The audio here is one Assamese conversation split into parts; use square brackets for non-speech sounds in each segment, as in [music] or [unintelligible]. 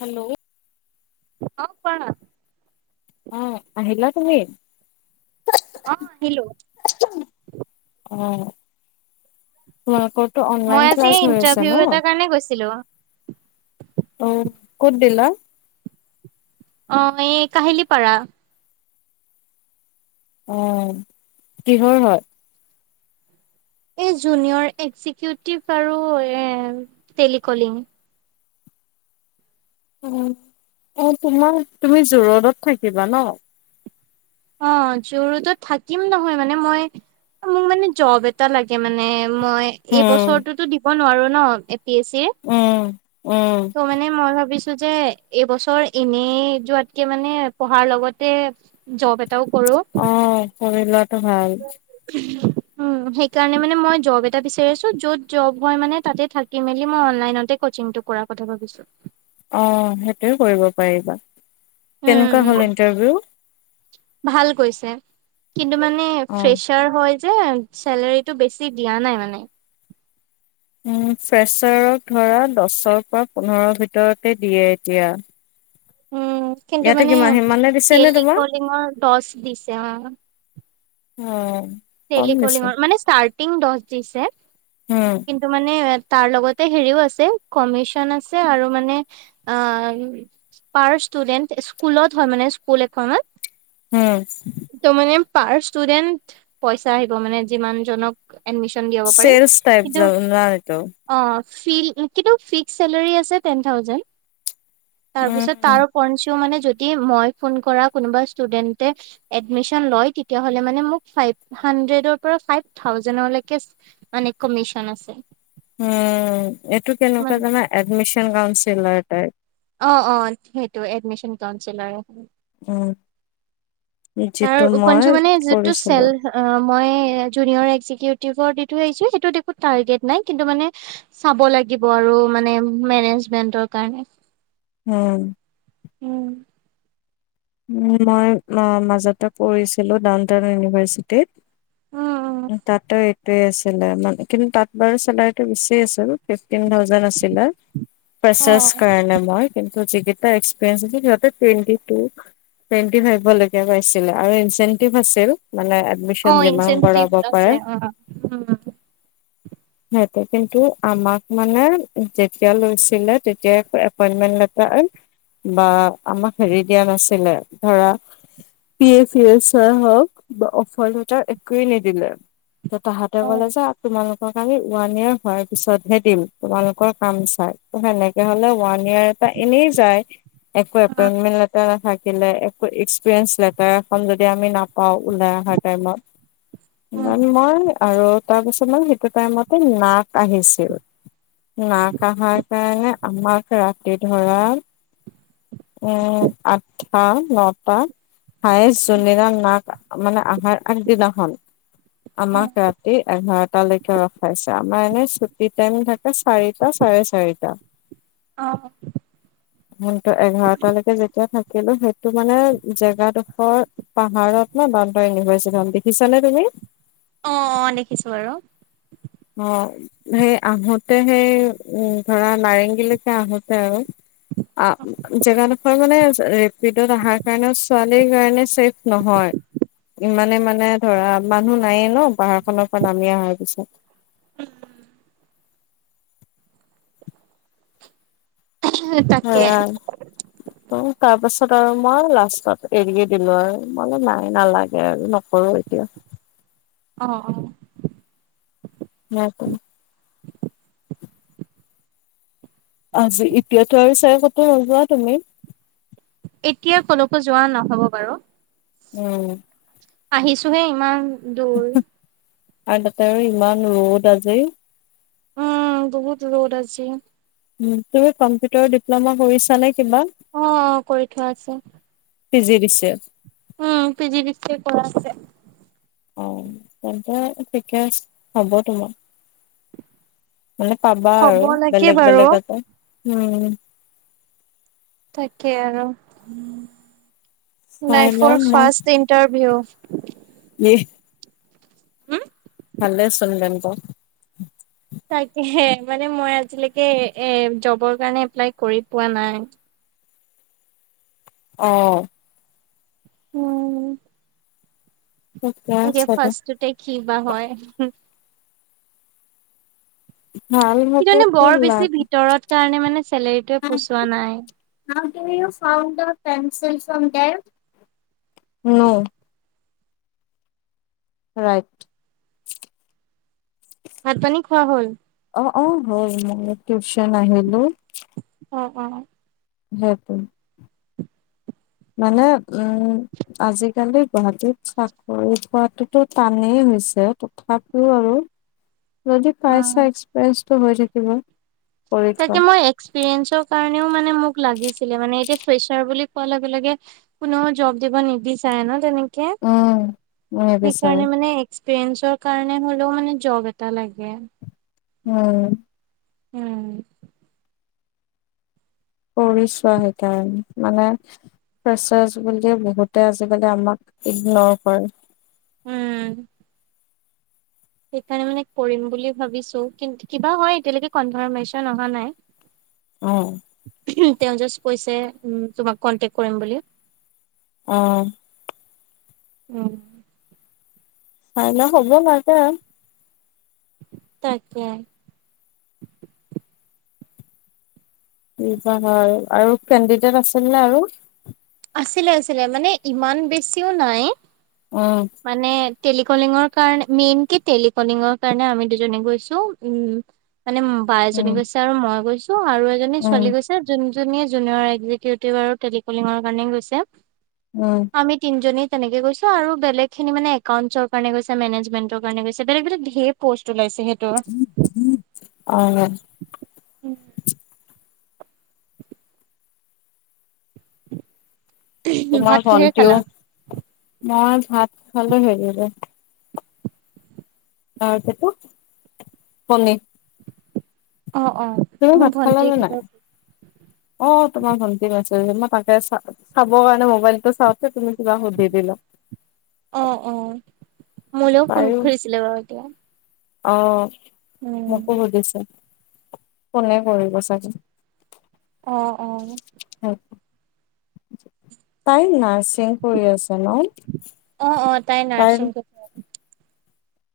হেল্ল'। অ, কোৱা [unintelligible] অ, আহিলা তুমি? অ, আহিলোঁ। অ, তোমালোকৰ টো মই অনলাইন আজি ক্লাছ হৈ আছে ইন্টাৰভিউ ন'? এটাৰ কাৰণে গৈছিলো অ, ক'ত দিলা? অ, এই কাহিলী পাৰা। অ, কিহৰ হয়? এই জুনিয়ৰ একিজকিউটিভ আৰু এ, টেলিকলিং। অ', অ, তোমাৰ তুমি জোৰডত থাকিবা ন'? অ, জোৰডত থাকিম নহয় মানে, মই মোক মানে জব এটা লাগে মানে। মই, এই উম বছৰটোতো দিব নোৱাৰোঁ ন এ পি এছ চি। উম, উম। ত' মানে মই ভাবিছোঁ যে এইবছৰ এনে যোৱাতকে মানে পঢ়াৰ লগতে জব এটাও কৰোঁ। অ, কৰি লোৱাটো ভাল। [unintelligible] উম, সেইকাৰণে মানে মই জব এটা বিচাৰি আছোঁ, য'ত জব হয় মান তাতে থাকি মেলি মই অনলাইনতে কচিংটো কৰাম। কথা ভাবিছোঁ। অ', সেইটোৱে কৰিব পাৰিবা, কেনেকুৱা হ'ল ইণ্টাৰভিউ? ভাল গৈছে, কিন্তু মানে অ ফ্ৰেছ ছাৰ হয় যে, চেলেৰিটো বেছি দিয়া নাই মানে। উম, ফ্ৰেছাৰক ধৰা দচৰ পৰা পোন্ধৰৰ ভিতৰতে দিয়ে এতিয়া। উম, কিন্তু ইয়াতে মানে কিমান সিমানে দিছে নে তোমাক টেলিকলিঙৰ দচ দিছে, অ' উম। তেলি কলিঙৰ মানে, ষ্টাৰ্টিং দহ দিছে, উম কিন্তু মানে তাৰ লগতে হেৰিও আছে, কমিশন আছে আৰু মানে আ পাৰ ষ্টুডেন্ট, স্কুলত হয়, মানে স্কুল এখনত। উম। ত' মানে পাৰ ষ্টুডেন্ট পইচা আহিব, মানে যিমান জনক। এডমিশন দি চেলছ টাইপ যব না এইটো। অ', ফিল, কিন্তু ফিক্সড চেলেৰী আছে তেন থাউজেণ্ড, উম তাৰপিছত তাৰ উপৰঞ্চিও মানে যদি মই ফোন কৰা কোনোবা ষ্টুডেন্টে এডমিশ্যন লয়, তেতিয়া হলে মানে মোক ফাইভ হাড্ৰেডৰ পৰা ফাইভ থাউজেনলেকে মানে কমিচন আছে। উম, এইটো কেনেকুৱা জানা, এডমিচন কাউঞ্চিলাৰ টাইপ। অ', অ', সেইটো এডমিশন কাউঞ্চিলাৰ। উম, যিটো মই কৰিছিলো অ', মই যুনিয়ৰ এক্জিকিউটিভৰ দি থৈ আহিছোঁ, সেইটোত একো টাৰ্গেট নাই কিন্তু মানে। চাব লাগিব আৰু মানে মেনেজমেন্টৰ কাৰণে। উম। উম। উম মই মাজতে কৰিছিলোঁ, ডাউন টাউন ইউনিভাৰ্চি উম টিত তাতে টোৱে আছিলে, মানে কিন্তু তাত বাৰু চেলাৰিটো বেচি আছিল। ফিফটিন থাউজেণ্ড আছিলে, ফ্ৰেচাৰচ উম কাৰনে মই, কিন ত' যিকিটাৰ এক্সপিৰিয়েন্চ আছিল সিহতে টুৱেন্টি টু টুৱেন্টি ফাইভলেকে পাইছিলে আৰু ইনচেন্টিভ আছিল, মানে অ এডমিশন যিমান ইনচেনটিভ কৰাব পাৰে। আছে অ উম। সেইটো কিন্তু আমাক মানে যেতিয়া লৈছিলে, তেতিয়াই এপ-এপইন্টমেন্ট লেটাৰ। বা আমাক হেৰি দিয়া নাছিলে, ধৰা P F E S I হওক বা অফাৰ লেটাৰ একোৱেই নিদিলে। ত' তাহাঁতে অ ক'লে যে আপোনালোক তোমাক আমি ওৱান ইয়েৰ হোৱাৰ পিছতহে দিম তোমালোকৰ কাম চাই, ত' সেনেকে হ'লে, ওৱান ইয়েৰ পা এনেই যায়, একো অ এপইনমেন্ট লেটাৰ নাথাক দিলে একো এক্সপিৰিয়েঞ্চ লেটাৰ এখন যদি আমি নাপাও ওলাই অহাৰ টাইমত। ইমান উম মান আৰু তাৰপিছত মানে সেইটো টাইমতে নাক আহিছিল, নাক আহা কাৰনে আমাক ৰাতি ধৰা, উম আঠ টা নটা, হাইয়েষ্ট যোনদিনা নাক মানে আহাৰ আগদিনাখন, অ অ আমাক ৰাতি এঘাৰ তালৈকে ৰখাইছে আমাৰ এনে ছুটি টাইম থাকে চাৰিটা চাৰে চাৰিটা। অ। কিন্তু এঘাৰটালৈকে যেতিয়া থাকিলো সেইটো মানে জেগা ডখৰ পাহাৰত ন ডাউন টাউন ইউনিভাৰচিটি খন দেখিছা নে তুমি? অ অ দেখিছো বাৰু। অ। সেই আহোতে সেই উ ধৰা নাৰেংগীলৈকে আহোতে আৰু। অ জেগা ডখৰ মানে ৰেপিডত অহাৰ কাৰণেও ছোৱালীৰ কাৰণে ছেফ নহয়। ইমানে মানে ধৰা মানুহ নাইয়ে ন পাহাৰ খনৰ পৰা নামি অহাৰ পিছত। [inaudible] এ তাকে। [inaudible] অ তাৰ পাছত আৰু মই লাষ্টত এৰিয়ে দিলো আৰু মই নাই নালাগে আৰু ন কৰো এতিয়া। অ অ। নাই। আজি এতিয়াতো আৰু চাগে কতো নোযোৱা তুমি? এতিয়া কলকো যোৱা নহব বাৰু। উম। আহিছোহে ইমান দূৰ। আৰু তাতে আৰু ইমান ৰ'দ আজি। উম বহুত ৰ'দ আজি। উম তুমি কম্পিউটাৰ ডিপ্লমা কৰিছানে কিবা? অ অ কৰি থোৱা আছে। PG D C A. Um P G D C A কৰা আছে। অ তেন্তে ঠিকে আছে হ'ব তোমাৰ। মানে পাবা হ'ব আৰু লাগে বেলেগ বাৰু। বেলেগতে উম। তাকে আৰু চাই লাইফৰ লম মই ফাৰ্ষ্ট ইণ্টাৰভিউ। [inaudible] হম। ভালে চোন বেংকৰ। তাকে মানে মই আজিলৈকে এ জবৰ কাৰণে এপ্লাই কৰি পোৱা নাই। অ। উম। ঠিকে তাকে আছে দে ফাৰ্ষ্টটোতে কি বা হয়। ভাল কিজানি হ'বতো বৰ বেছি লাগে ভিতৰত কাৰণে মানে চেলেৰিটোৱে পোছোৱা নাই। [inaudible] ৰাইট। ভাত পানী খোৱা হ'ল? অ অ হল মই টিউশ্যন আহিলো। অ অ। [inaudible] মানে উম। আজিকালি গুৱাহাটীত চাকৰি পোৱটোতো টানেই হৈছে তথাপিও আৰু যদি পাইচা অ'। এক্সপেৰিয়েঞ্চটো হৈ থাকিব। কৰি থোৱা তাকে মই এক্সপ্ৰিয়েচৰ কাৰণেও মানে মোক লাগিছিলে মানে এতিয়া ফ্ৰেচাৰ বুলি কোননেও জব দিব নিবিচাৰে ন তেনেকে উম নিবিচাৰে সেইকাৰণে মানে এক্সপিৰিয়েঞ্চৰ কাৰণে হ'লেও মানে জব এটা লাগে। উম, উম, কৰিছোৱা সেইকাৰণে মানে প্ৰেচাৰছ বুলিয়ে বহুতে আজিকালি আমাক ইগনৰ কৰে। উম, সেইকাৰণে মানে কৰিম বুলি ভাবিছো কিন্ত কিবা হয় এতিয়ালৈকে কনফাৰ্মেশ্যন অহা নাই। উম, তেওঁ জাষ্ট কৈছে উম, তোমাক কন্টেক কৰিম বুলি। অ', উম, হয়াই ন হ'ব মাগে তাকে হয় আৰু কেণ্ডিডেট আছিল নে আৰু? আছিলে-আছিলে মানে ইমান বেছিও নাই। উম, মানে টেলিকলিঙৰ কাৰণে মেইন কি টেলিকলিঙৰ কাৰণে আমি দুজনে গৈছো উম, মানে বা উম এজনী গৈছে আৰু মই গৈছো আৰু এজনী উম ছোৱালী গৈছে। যোনজনী জুনিয়ৰ এক্জিকিউটিভ আৰু টেলিকলিঙৰ কাৰণে গৈছে। উম, আমি তিনিনেী তেনেকে গৈছো আৰু বেলেগ খিনি মানে একাউণ্টছৰ কাৰণে গৈছে মেনেজমেণ্টৰ কাৰণে গৈছে বেলেগ বেলে ধে পোষ্ট ওলাইছে সেইটো অ', তোমাৰ ভাত কিহেৰে ভণ্টিও খালা মই ভাত খালো হেৰিৰে। অ, কে শনি অ', অ', তুমি মোৰ ভাত ভন্টিয়ে খালালে নাই? কিবা অ, তোমাৰ ভণ্টি মেছেজ মই তাকে চাব কাৰণে মোবাইল টো চাওঁতে তুমি কিবা সুধি দিলে। অ', অ', মোলৈও ফোন কৰিছিলো বাৰু এতিয়া। আহ মোকো সুধিছে ফোনে কৰিব চাগে। অ', অ', তাই নাৰ চিং কৰি আছে ন। অ', অ', তাই নাৰছং ক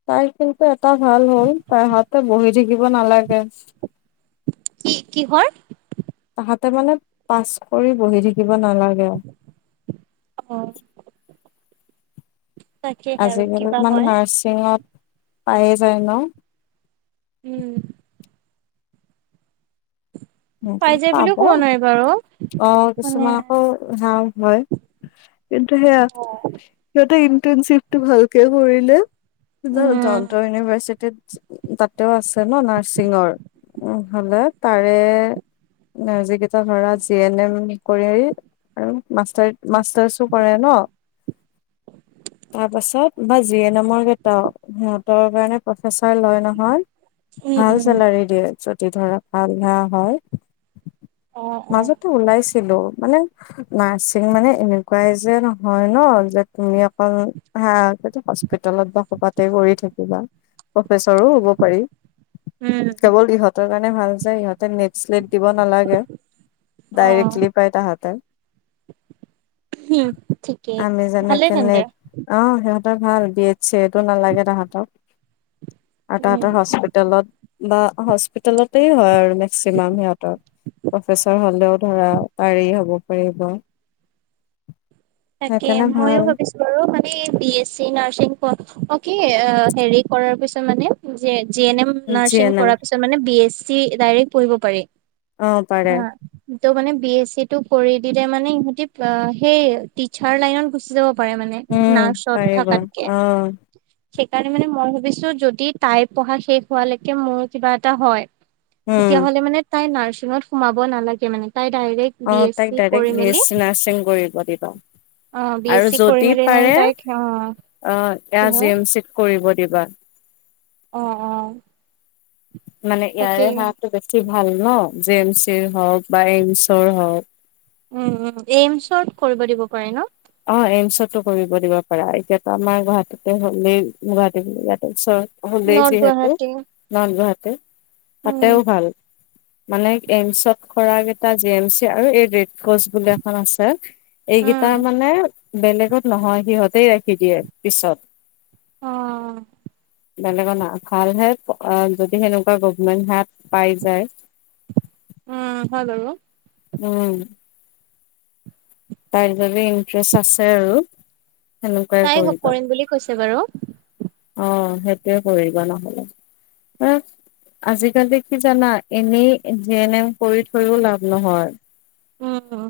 তাই কিন্তু এটা ভাল হ'ল তাই হাতে বহি থাকিব নালাগে। কি কিহৰ? তাহাঁতে মানে পাছ কৰি বহি থাকিব নালাগে আৰু অ', তাকেহে আৰু আজিকালি কিবা ইমান হয় নাৰ্ছিঙত পায়ে যায় ন? উম, ম পাই যায় বুলিও পাব ক'ব নোৱাৰি বাৰু অ, মানে কিছুমান আকৌ হ হয়। [unintelligible] কিন্তু সেয়া অ' সিহঁতে ইণ্টাৰনশিপটো ভালকে কৰিলে। উম ডাউন টাউন ইউনিভাৰ্চিটিত। তাতেও আছে ন নাৰ্ছিঙৰ, হলে তাৰে নাৰ্জী কেইটা ধৰা জি এন এম কৰি আহি। আৰু মাষ্টাৰ উম মাষ্টাৰছো কৰে ন। তাৰ পাছত বা জি এন এমৰ কেইটাও সিহঁতৰ কাৰণে প্ৰফেচাৰ লয় নহয়। ভাল উম চেলাৰি দিয়ে যদি ধৰা ভাল ধাৰা হয়। অ অ মাজতে ওলাইছিলো মানে নাৰছিং মানে এনেকুৱাই যে নহয় ন, যে তুমি অকল ভা আগতে হস্পিতেলত বা কবাতে কৰি থাকিবা, প্ৰফেচৰো হ'ব পাৰি। উম উম কেৱল ইহঁতৰ কাৰণে ভাল যে ইহঁতে নে শ্লিপ দিব নালাগে, অ ডাইৰেক্টলি পাই তাহাঁতে। হম' ঠিকে আমি ভালে যেনেকে তেন্তে। নেট অ' সিহঁতৰ ভাল বি এদ চি এদো নালাগে তাহাঁতক। আৰু উম তাহাঁতৰ হস্পিতেলত বা হস্পিতেলতেই হয় আৰু মেক্সিমাম সিহঁতৰ। প্ৰফেচৰ হলেও ধৰা পাৰি হ'ব। পাৰিব। তাকে সেইকাৰণে ময়ো ভাল ভাবিছো আৰু মানে বি এ চি নাৰ্ছিং কি অ' হেৰি কৰাৰ পিছত মানে, G N M G nursing N M কৰাৰ পিছত মানে বি এ চি ডাইৰেক্ট পঢ়িব পাৰি। অ পাৰে ত' মানে বি এছ চি টো কৰি দিলে মানে, ইহঁতি সেই টিচাৰ লাইনত গুচি যাব পাৰে মানে উম নাৰ্ছত পাৰিব থকাকে। অ সেইকাৰণে মানে মই ভাবিছো যদি তাইৰ পঢ়া শেষ হোৱালৈকে মোৰ কিবা এটা হয়। উম তেতিয়াহ'লে মানে তাই নাৰ্চিংত সোমাব নালাগে মানে। তাই ডাইৰেক্ট বি অ' এছ তাইক চি কৰি ডাইৰেক্ট বি মেলি এছ চি নাৰ্ছিং কৰিব দিবা। অ বি এছ আৰু চি কৰি যদি মেলি মানে পাৰে তাইক অ অ' এ কি হয় জি এম চি কৰিব দিবা। অঁ অঁ। মানে ইয়াৰে সেৱটো বেছি ভাল ন, জে এম চিৰ হওঁক বা এম চৰ হওঁক। উম' উম'এইমচত কৰিব দিব পাৰি ন। অ এইমচতো কৰিব দিব পাৰা, এতিয়াতো আমাৰ গুৱাহাটীতে হ'লে গুৱাহাটী বুলি ইয়াতে ওচৰত। বহুত দেৰি নৰ্থ যিহেতু গুৱাহাটী নৰ্থ গুৱাহাটী, উম তাতেও ভাল। মানে এইমচত কৰাকেইটা জি এম চি আৰু এই ৰেড ক্ৰচ বুলি এখন আছে। এইগিতা। উম মানে বেলেগত নহয় সিহঁতেই ৰাখি দিয়ে পিছত। অ বেলেগৰ না, ভাল হে যদি সেনেকুৱা গভমেন্ট হে পাই যায়। উম' হৈ গল ন। উম। তাইৰ বাবে ইন্টেৰেষ্ট আছে আৰু সেনেকুৱাই তাই কৰিবা। কৰিম বুলি কৈছে বাৰু অ' সেইটোয়ে কৰিবা নহলে। আজিকালি কি জানা, এনেই জি এন এম কৰি থৈও লাভ নহয়। উম।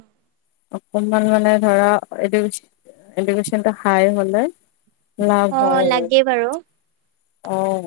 অকণমান মানে ধৰা, এডুকেশ্যনটো হাই হ'লে। লাভ অ হয় হয় লাগেই বাৰু অহ।